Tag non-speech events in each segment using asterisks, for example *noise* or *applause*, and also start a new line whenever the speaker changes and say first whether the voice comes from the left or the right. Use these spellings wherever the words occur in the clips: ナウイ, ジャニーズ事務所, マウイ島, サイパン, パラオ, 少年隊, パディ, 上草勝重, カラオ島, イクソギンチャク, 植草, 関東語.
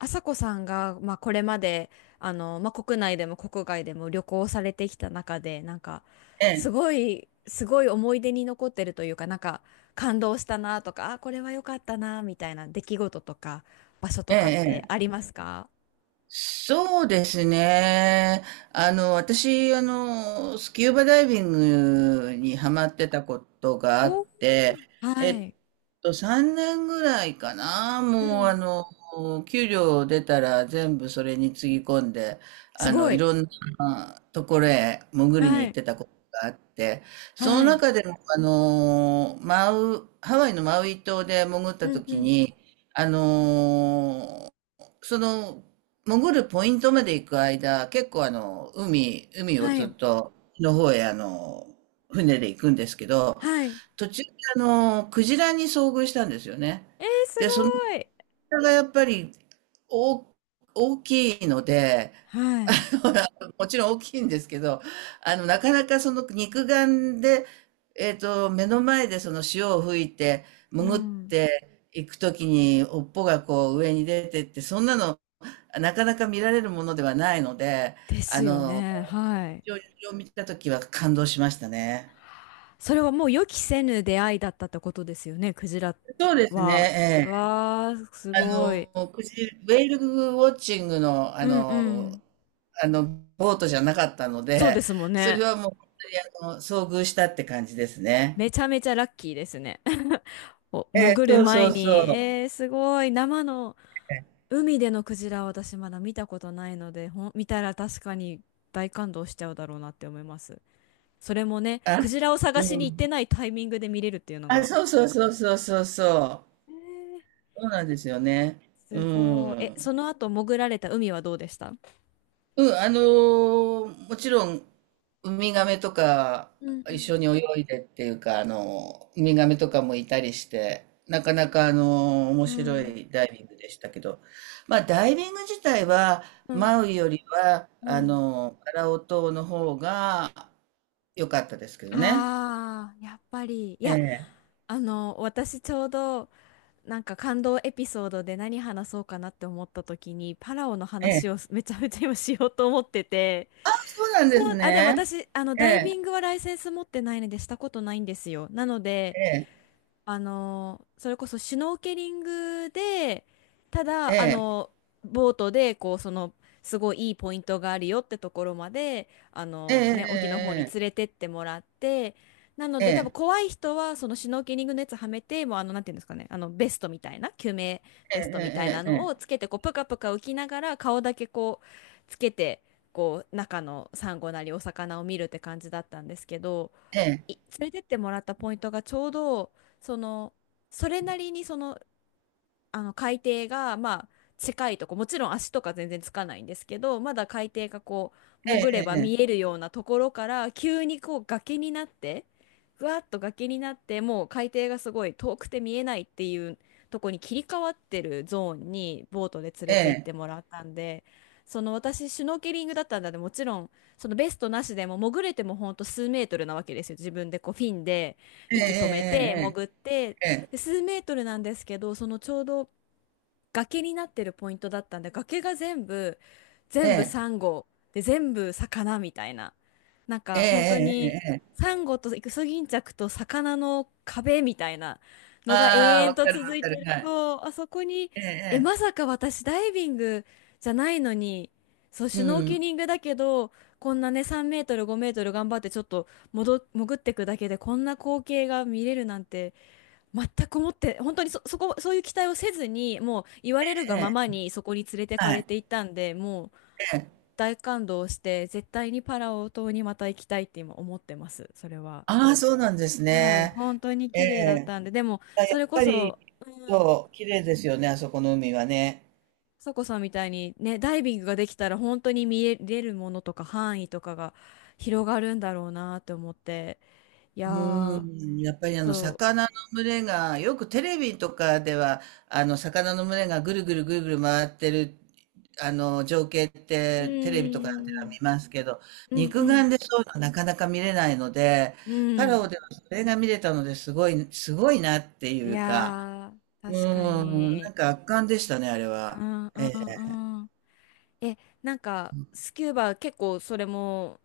left: 朝子さんが、まあ、これまでまあ、国内でも国外でも旅行されてきた中で、なんか
right: え
left: す
right: え、
left: ごいすごい思い出に残ってるというか、なんか感動したなとか、あ、これは良かったなみたいな出来事とか場所と
right: え
left: かって
right: え、え
left: あ
right: え、
left: りますか？
right: そうですね。私、スキューバダイビングにハマってたことがあっ
left: お、
right: て、え
left: は
right: っ
left: い。
right: 3年ぐらいかな。
left: う
right: もう、
left: ん。
right: 給料出たら全部それにつぎ込んで、
left: すご
right: い
left: い。
right: ろんなところへ潜りに
left: は
right: 行っ
left: い。
right: てたことがあって、その
left: はい。
right: 中でも、ハワイのマウイ島で潜っ
left: う
right: た
left: んう
right: 時
left: ん。
right: に、あのその、潜るポイントまで行く間、結構海を
left: は
right: ずっ
left: い。
right: との方へ船で行くんですけど、
left: はい。え
right: 途中でクジラに遭遇したんですよね。
left: ー、す
right: で、そのク
left: ごい。
right: れがやっぱりお大きいので、
left: は
right: あ
left: い。
right: もちろん大きいんですけど、なかなかその肉眼で、目の前でその潮を吹いて、
left: う
right: 潜っ
left: ん。
right: ていくときに、尾っぽがこう上に出てって、そんなの、なかなか見られるものではないので、
left: です
right: あ
left: よ
right: の、
left: ね。はい。
right: 非常にそれを見たときは感動しましたね。
left: それはもう予期せぬ出会いだったってことですよね、クジラ
right: そうですね、
left: は。
right: ええ。
left: わー、すごい。
right: ウェールウォッチングの、
left: うんうん。
right: あの、ボートじゃなかったの
left: そうで
right: で、
left: すもん
right: そ
left: ね。
right: れはもう本当に遭遇したって感じですね。
left: めちゃめちゃラッキーですね。*laughs* お
right: ええ、
left: 潜る
right: そうそ
left: 前
right: う
left: に、
right: そう。
left: えー、すごい。生の海でのクジラは私まだ見たことないので、見たら確かに大感動しちゃうだろうなって思います。それもね、
right: あ、
left: クジラを
right: う
left: 探しに行って
right: ん。
left: ないタイミングで見れるっていうの
right: あ、
left: が。
right: そうそうそうそうそうそう。
left: えー、
right: そうなんですよね。う
left: すごい。え、
right: ん。
left: その後潜られた海はどうでした？
right: うん、もちろんウミガメとか
left: うんう
right: 一
left: ん。
right: 緒に泳いでっていうかウミガメとかもいたりしてなかなか面
left: う
right: 白
left: ん、
right: いダイビングでしたけど、まあダイビング自体は
left: うん、
right: マウイよりは
left: うん。
right: カラオ島の方が良かったですけどね。
left: ああ、やっぱり。いや、
right: え
left: あの、私ちょうど、なんか感動エピソードで何話そうかなって思った時に、パラオの
right: え、
left: 話を *laughs* めちゃめちゃ今しようと思ってて。
right: そうなん
left: そ
right: です
left: う、あ、でも
right: ね。
left: 私、あの、
right: え
left: ダイビン
right: え
left: グはライセンス持ってないのでしたことないんですよ。なので、
right: え
left: あのそれこそシュノーケリングで、ただあ
right: え
left: のボートでこう、その、すごいいいポイントがあるよってところまで、あ
right: え
left: の、ね、沖の方に
right: え
left: 連
right: ええ
left: れてってもらって、なの
right: え
left: で多分
right: え
left: 怖い人はそのシュノーケリングのやつはめて、もうあのなんていうんですかね、あのベストみたいな救命ベストみたいな
right: ええ
left: のをつけてこうプカプカ浮きながら、顔だけこうつけて、こう中のサンゴなりお魚を見るって感じだったんですけど。
right: ええええ
left: 連れてってもらったポイントがちょうど、その、それなりにその、あの海底がまあ近いとこ、もちろん足とか全然つかないんですけど、まだ海底がこう潜れば
right: え
left: 見え
right: え
left: るようなところから、急にこう崖になって、ふわっと崖になって、もう海底がすごい遠くて見えないっていうとこに切り替わってるゾーンにボートで連れて行っ
right: え
left: て
right: え
left: もらったんで、その、私シュノーケリングだったんだで、もちろんそのベストなしでも潜れても、ほんと数メートルなわけですよ、自分でこうフィンで
right: え
left: 息止めて
right: え
left: 潜って、
right: ええ
left: で
right: え
left: 数メートルなんですけど、そのちょうど崖になってるポイントだったんで、崖が全部、
right: え
left: 全部サ
right: ええ
left: ンゴで、全部魚みたいな、なん
right: ええ
left: か本当
right: えええ
left: に
right: ええええ。
left: サンゴとイクソギンチャクと魚の壁みたいなのが永
right: ああ、
left: 遠
right: わか
left: と
right: る
left: 続
right: わ
left: い
right: か
left: て
right: る。
left: る。
right: はい。
left: そうあそこに、
right: え
left: え、
right: ええ
left: まさ
right: え、
left: か私ダイビングじゃないのに、そう
right: う
left: シュノーケ
right: ん。
left: リングだけど、こんなね3メートル5メートル頑張ってちょっと戻潜ってくだけでこんな光景が見れるなんて全く思って、本当にそういう期待をせずに、もう言われる
right: え
left: がま
right: え、
left: まにそこに連れてか
right: は
left: れ
right: い。
left: ていったんで、もう
right: ええ、
left: 大感動して、絶対にパラオ島にまた行きたいって今思ってます、それは。
right: ああ、そうなんです
left: はい、
right: ね。
left: 本当に
right: え
left: 綺麗だっ
right: え、
left: たんで、でも、
right: あ、や
left: そ
right: っ
left: れこ
right: ぱり、
left: そ、うん、
right: そう、綺麗ですよね、あそこの海はね。
left: そこさんみたいにね、ダイビングができたら本当に見えれるものとか範囲とかが広がるんだろうなって思って、いや
right: うー
left: ー、
right: ん、やっぱりあの
left: そ
right: 魚の群れが、よくテレビとかでは、あの魚の群れがぐるぐるぐるぐる回ってる、あの情景っ
left: う、う
right: てテレビとかでは
left: ん、
right: 見ますけど、
left: うん、う
right: 肉
left: ん、
right: 眼でそういうのなかなか見れないので、
left: う
right: パ
left: ん。う
right: ラオ
left: ん、
right: ではそれが見れたのですごい、すごいなって
left: い
right: いうか、
left: やー、
right: う
left: 確か
right: ーん、なん
left: に。
right: か圧巻でしたね、あれは。
left: うんうんうん。え、なんか、スキューバ結構それも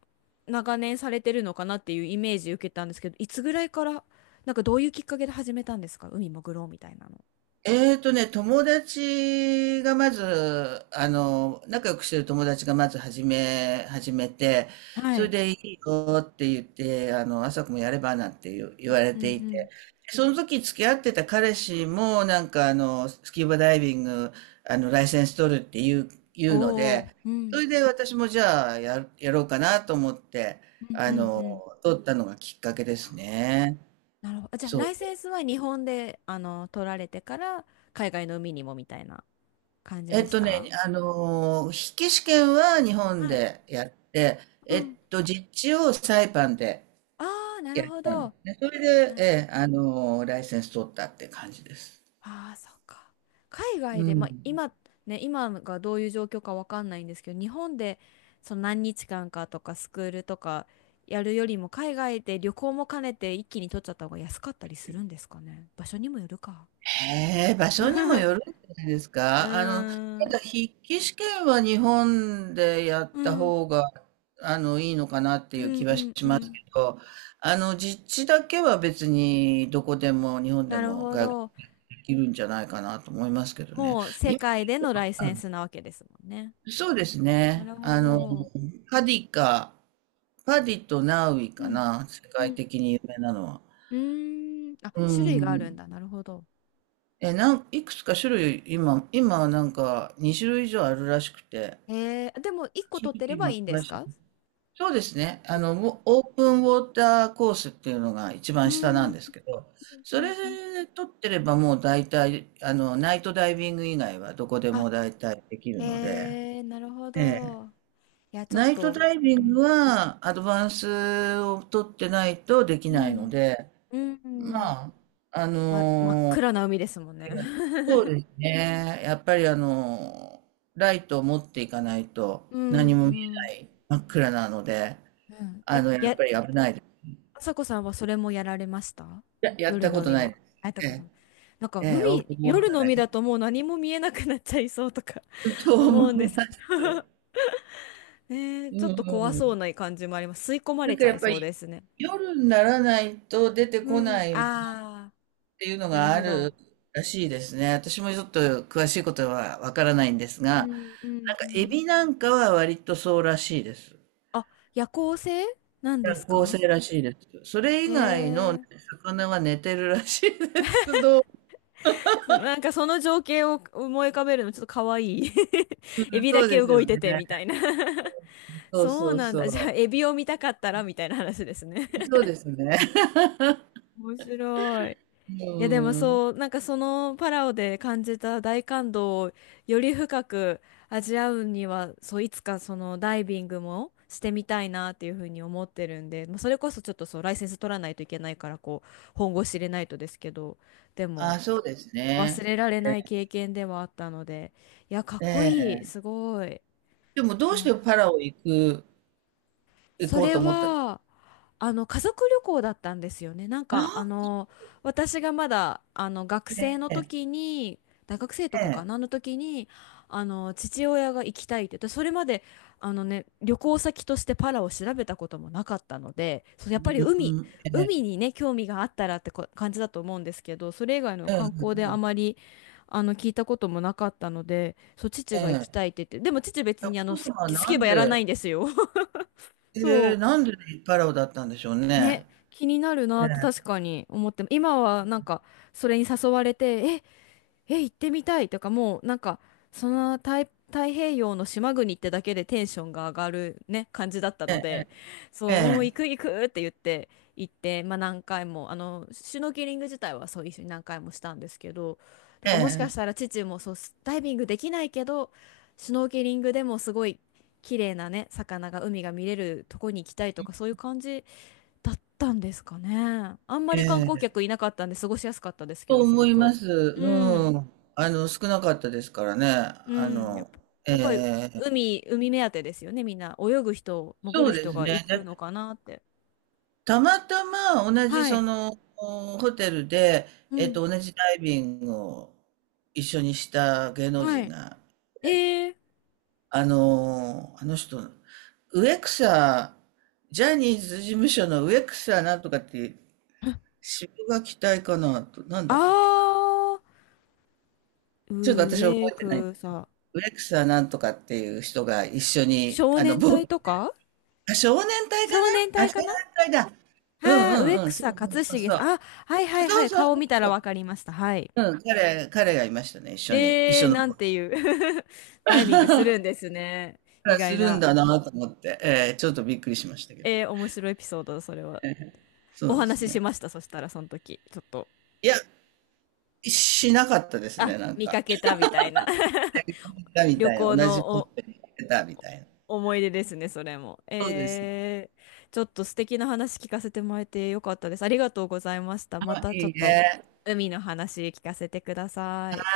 left: 長年されてるのかなっていうイメージ受けたんですけど、いつぐらいから、なんかどういうきっかけで始めたんですか、海潜ろうみたいなの。
right: 友達がまず、仲良くしてる友達がまず始めて、
left: は
right: それ
left: い。
right: でいいよって言って、朝子もやればなんて言う言われ
left: うんう
right: てい
left: ん。
right: て、その時付き合ってた彼氏も、なんかスキューバダイビング、ライセンス取るっていう、言うの
left: お、お、
right: で、
left: う
right: そ
left: ん。
right: れで私もじゃあやろうかなと思って、
left: うん
right: あ
left: うんう
right: の、
left: ん。
right: 取ったのがきっかけですね。
left: なるほど。あ、じゃあ、
right: そ
left: ラ
right: う。
left: イセンスは日本で、あの、取られてから、海外の海にもみたいな感じ
right: え
left: で
right: っ
left: し
right: とね、
left: た？
right: 筆記試験は日本
left: はい。
right: でやって、
left: うん。
right: 実地をサイパンで
left: ああー、な
right: や
left: る
right: っ
left: ほ
right: たんで
left: ど。
right: すね。それで、え
left: な
right: え、ライセンス取ったって感じです。
left: ああ、そっか。海
right: う
left: 外で、まあ、
right: ん。
left: 今、ね、今がどういう状況かわかんないんですけど、日本でその何日間かとかスクールとかやるよりも、海外で旅行も兼ねて一気に取っちゃった方が安かったりするんですかね。場所にもよるか。
right: へえ、場所にもよる
left: *laughs*
right: んじゃないです
left: う
right: か。
left: ー
right: た
left: ん。
right: だ筆記試験は日本でやっ
left: う
right: た
left: ん。
right: 方が、いいのかなって
left: う
right: いう
left: ん
right: 気
left: う
right: はし
left: んう
right: ます
left: ん。
right: けど、実地だけは別にどこでも日本で
left: なる
right: も
left: ほ
right: 外国
left: ど。
right: できるんじゃないかなと思いますけどね。
left: もう世界でのライセ
right: あ、
left: ンスなわけですもんね。
right: そうです
left: な
right: ね。
left: るほど。
right: パディか、パディとナウイ
left: う
right: か
left: ん。
right: な、世
left: う
right: 界
left: ん。
right: 的に有名なのは。
left: うーん。あ、
right: う
left: 種類があるん
right: ん。
left: だ。なるほど。
right: え、いくつか種類、今なんか2種類以上あるらしくて、
left: えー、でも1個
right: 正
left: 取っ
right: 直
left: てれ
right: 今
left: ばいいんで
right: 詳
left: す
right: しい。
left: か？
right: そうですね。ウォオープンウォーターコースっていうのが一
left: うー
right: 番下な
left: ん、う
right: ん
left: ん
right: ですけど、そ
left: う
right: れ
left: んうん、
right: 取ってればもう大体、ナイトダイビング以外はどこで
left: あ、
right: も大体できるので、
left: えー、なるほ
right: ええ、
left: ど。いや、ちょっ
right: ナイト
left: と、
right: ダイ
left: う
right: ビング
left: ん、
right: はアドバンスを取ってないとでき
left: う
right: ないの
left: ん、
right: で、
left: うん、
right: まあ、あ
left: ま、真っ
right: の
left: 暗
right: ー
left: な海ですもんね。
right: そう
left: *laughs*
right: ですね。やっぱりライトを持っていかないと
left: うん、
right: 何
left: う
right: も見えな
left: ん。
right: い真っ暗なので、
left: うん。え、
right: やっ
left: や、
right: ぱり危ないです。
left: あさこさんはそれもやられました？
right: や、やっ
left: 夜
right: た
left: の
right: こと
left: 海
right: ない
left: も。
right: です。
left: あった
right: え
left: ことも。なんか
right: え、ええ、オー
left: 海、
right: プンウォー
left: 夜
right: ター
left: の
right: だ
left: 海
right: け
left: だともう何も見えなくなっちゃいそうとか
right: *laughs* と
left: *laughs* 思うん
right: 思
left: で
right: い
left: す
right: ま
left: け
right: す。
left: ど。 *laughs* ねえ、
right: う
left: ちょ
right: ん
left: っ
right: う
left: と怖そう
right: ん。
left: な感じもあります。吸い込ま
right: な
left: れ
right: ん
left: ち
right: か
left: ゃ
right: やっ
left: い
right: ぱ
left: そう
right: り
left: ですね。
right: 夜にならないと出てこ
left: うん。
right: ない
left: ああ、
right: っていうの
left: なる
right: があ
left: ほ
right: る
left: ど。
right: らしいですね。私もちょっと詳しいことはわからないんですが、
left: う
right: なんか
left: んうんう
right: エ
left: ん。
right: ビなんかは割とそうらしいです。
left: あ、夜行性なんで
right: 夜
left: す
right: 行性
left: か？
right: らしいです。それ以外のね
left: ええ、
right: 魚は寝てるらしいです。*laughs*
left: そ、なんかその情景を思い浮かべるのちょっと可愛い。 *laughs* エビ
right: そ
left: だ
right: う
left: け
right: です
left: 動
right: よ
left: いて
right: ね。
left: てみたいな。 *laughs*
right: そう
left: そう
right: そう
left: なん
right: そ
left: だ。じゃあ
right: う。
left: エビを見たかったらみたいな話ですね。
right: そうですね。
left: *laughs* 面白い。
right: う
left: いやでも
right: ん。
left: そう、なんかそのパラオで感じた大感動をより深く味わうには、そう、いつかそのダイビングもしてみたいなっていうふうに思ってるんで、まあ、それこそちょっと、そう、ライセンス取らないといけないからこう本腰入れないとですけど、でも
right: あ、そうです
left: 忘
right: ね。
left: れられない経験ではあったので、いや、かっ
right: え
left: こいい、す
right: え。
left: ごい。
right: でもどうし
left: なる
right: てパラオ行く、行
left: そ
right: こう
left: れ
right: と思った、あ
left: はあの家族旅行だったんですよね。なん
right: あ、
left: かあの私がまだあの学生
right: え
left: の
right: え、
left: 時に、大学生と
right: え
left: かか
right: え、
left: なの時に、あの父親が行きたいって言って、それまであのね、旅行先としてパラを調べたこともなかったので、そう、や
right: う
left: っ
right: ん、
left: ぱり海
right: うん、え
left: 海
right: え、
left: にね、興味があったらってこ感じだと思うんですけど、それ以外の
right: うん、
left: 観光で
right: う
left: あま
right: ん、
left: りあの聞いたこともなかったので、そう父
right: え
left: が行きた
right: え。
left: いって言って。でも父別
right: いや、
left: にあ
right: お
left: の
right: 父
left: ス
right: 様は
left: キスキ
right: な
left: ュー
right: ん
left: バやらない
right: で、
left: んですよ。*laughs*
right: え
left: そ
right: ー
left: う
right: なんでパラオだったんでしょうね。
left: ね、気になるな
right: え
left: って確かに思って、今はなんかそれに誘われて、え、行ってみたいとか、もうなんか、その太平洋の島国ってだけでテンションが上がるね、感じだったので、
right: え、
left: そう、もう行く行くって言って行って、まあ何回も、あの、シュノーケリング自体はそう一緒に何回もしたんですけど、だ
right: え
left: からもしかし
right: え、
left: たら父もそう、ダイビングできないけど、シュノーケリングでもすごい綺麗なね、魚が、海が見れるとこに行きたいとか、そういう感じだったんですかね。あんま
right: え
left: り観
right: え、え
left: 光客い
right: え。
left: なかったんで過ごしやすかったですけ
right: と
left: ど、すご
right: 思いま
left: く。
right: す。
left: う
right: う
left: ん。
right: ん。少なかったですからね。
left: う
right: あ
left: ん。やっ
right: の、
left: ぱ、
right: え
left: やっぱり
right: え、
left: 海目当てですよね、みんな。泳ぐ人、潜
right: そ
left: る
right: うで
left: 人
right: す
left: が
right: ね。
left: 行く
right: で、
left: のかなって。
right: たまたま同じ
left: は
right: そ
left: い。
right: の、ホテルで、
left: うん。
right: 同じダイビングを一緒にした芸能
left: は
right: 人
left: い。
right: が、
left: えー、
right: あの人、植草、ジャニーズ事務所の植草なんとかって
left: *laughs*
right: 渋が期待かなと、なんだっ
left: あ
right: たっけな。ちょっと
left: ー、
right: 私は覚
left: 上
right: えてない。
left: 草。
right: ウレクサなんとかっていう人が一緒に、
left: 少年
right: ボー
left: 隊
right: ト、
left: とか。
right: あ、少年隊か
left: 少年
right: なあ、
left: 隊
right: 少
left: か
right: 年
left: な？
right: 隊だ。う
left: はい、
right: んう
left: 上
right: んうん、そう
left: 草
right: そう
left: 勝
right: そう
left: 重
right: そう。
left: さん。あ、はいはいは
right: そう
left: い。
right: そう
left: 顔見たら
right: そう。
left: わかりました。はい。
right: うん、彼がいましたね、一緒に。一
left: えー、
right: 緒の
left: な
right: ボ
left: ん
right: ー
left: て
right: ト。
left: いう *laughs* ダイビングするんですね。意
right: あ、す
left: 外
right: るん
left: な。
right: だなと思って、ちょっとびっくりしましたけど。
left: えー、面白いエピソード、それは。
right: そ
left: お
right: うです
left: 話しし
right: ね。
left: ました、そしたら、その時。ちょっと。
right: いや、しなかったです
left: あ、
right: ね、なん
left: 見か
right: か。
left: けたみたいな。*laughs*
right: み
left: 旅
right: たいな、
left: 行
right: 同じ
left: の
right: ポッ
left: お、
right: トに入ったみたいな。
left: お思い出ですね、それも。
right: そうです。
left: えー、ちょっと素敵な話聞かせてもらえてよかったです。ありがとうございました。
right: ま
left: ま
right: あ、
left: たちょ
right: い
left: っ
right: い
left: と
right: ね。
left: 海の話聞かせてください。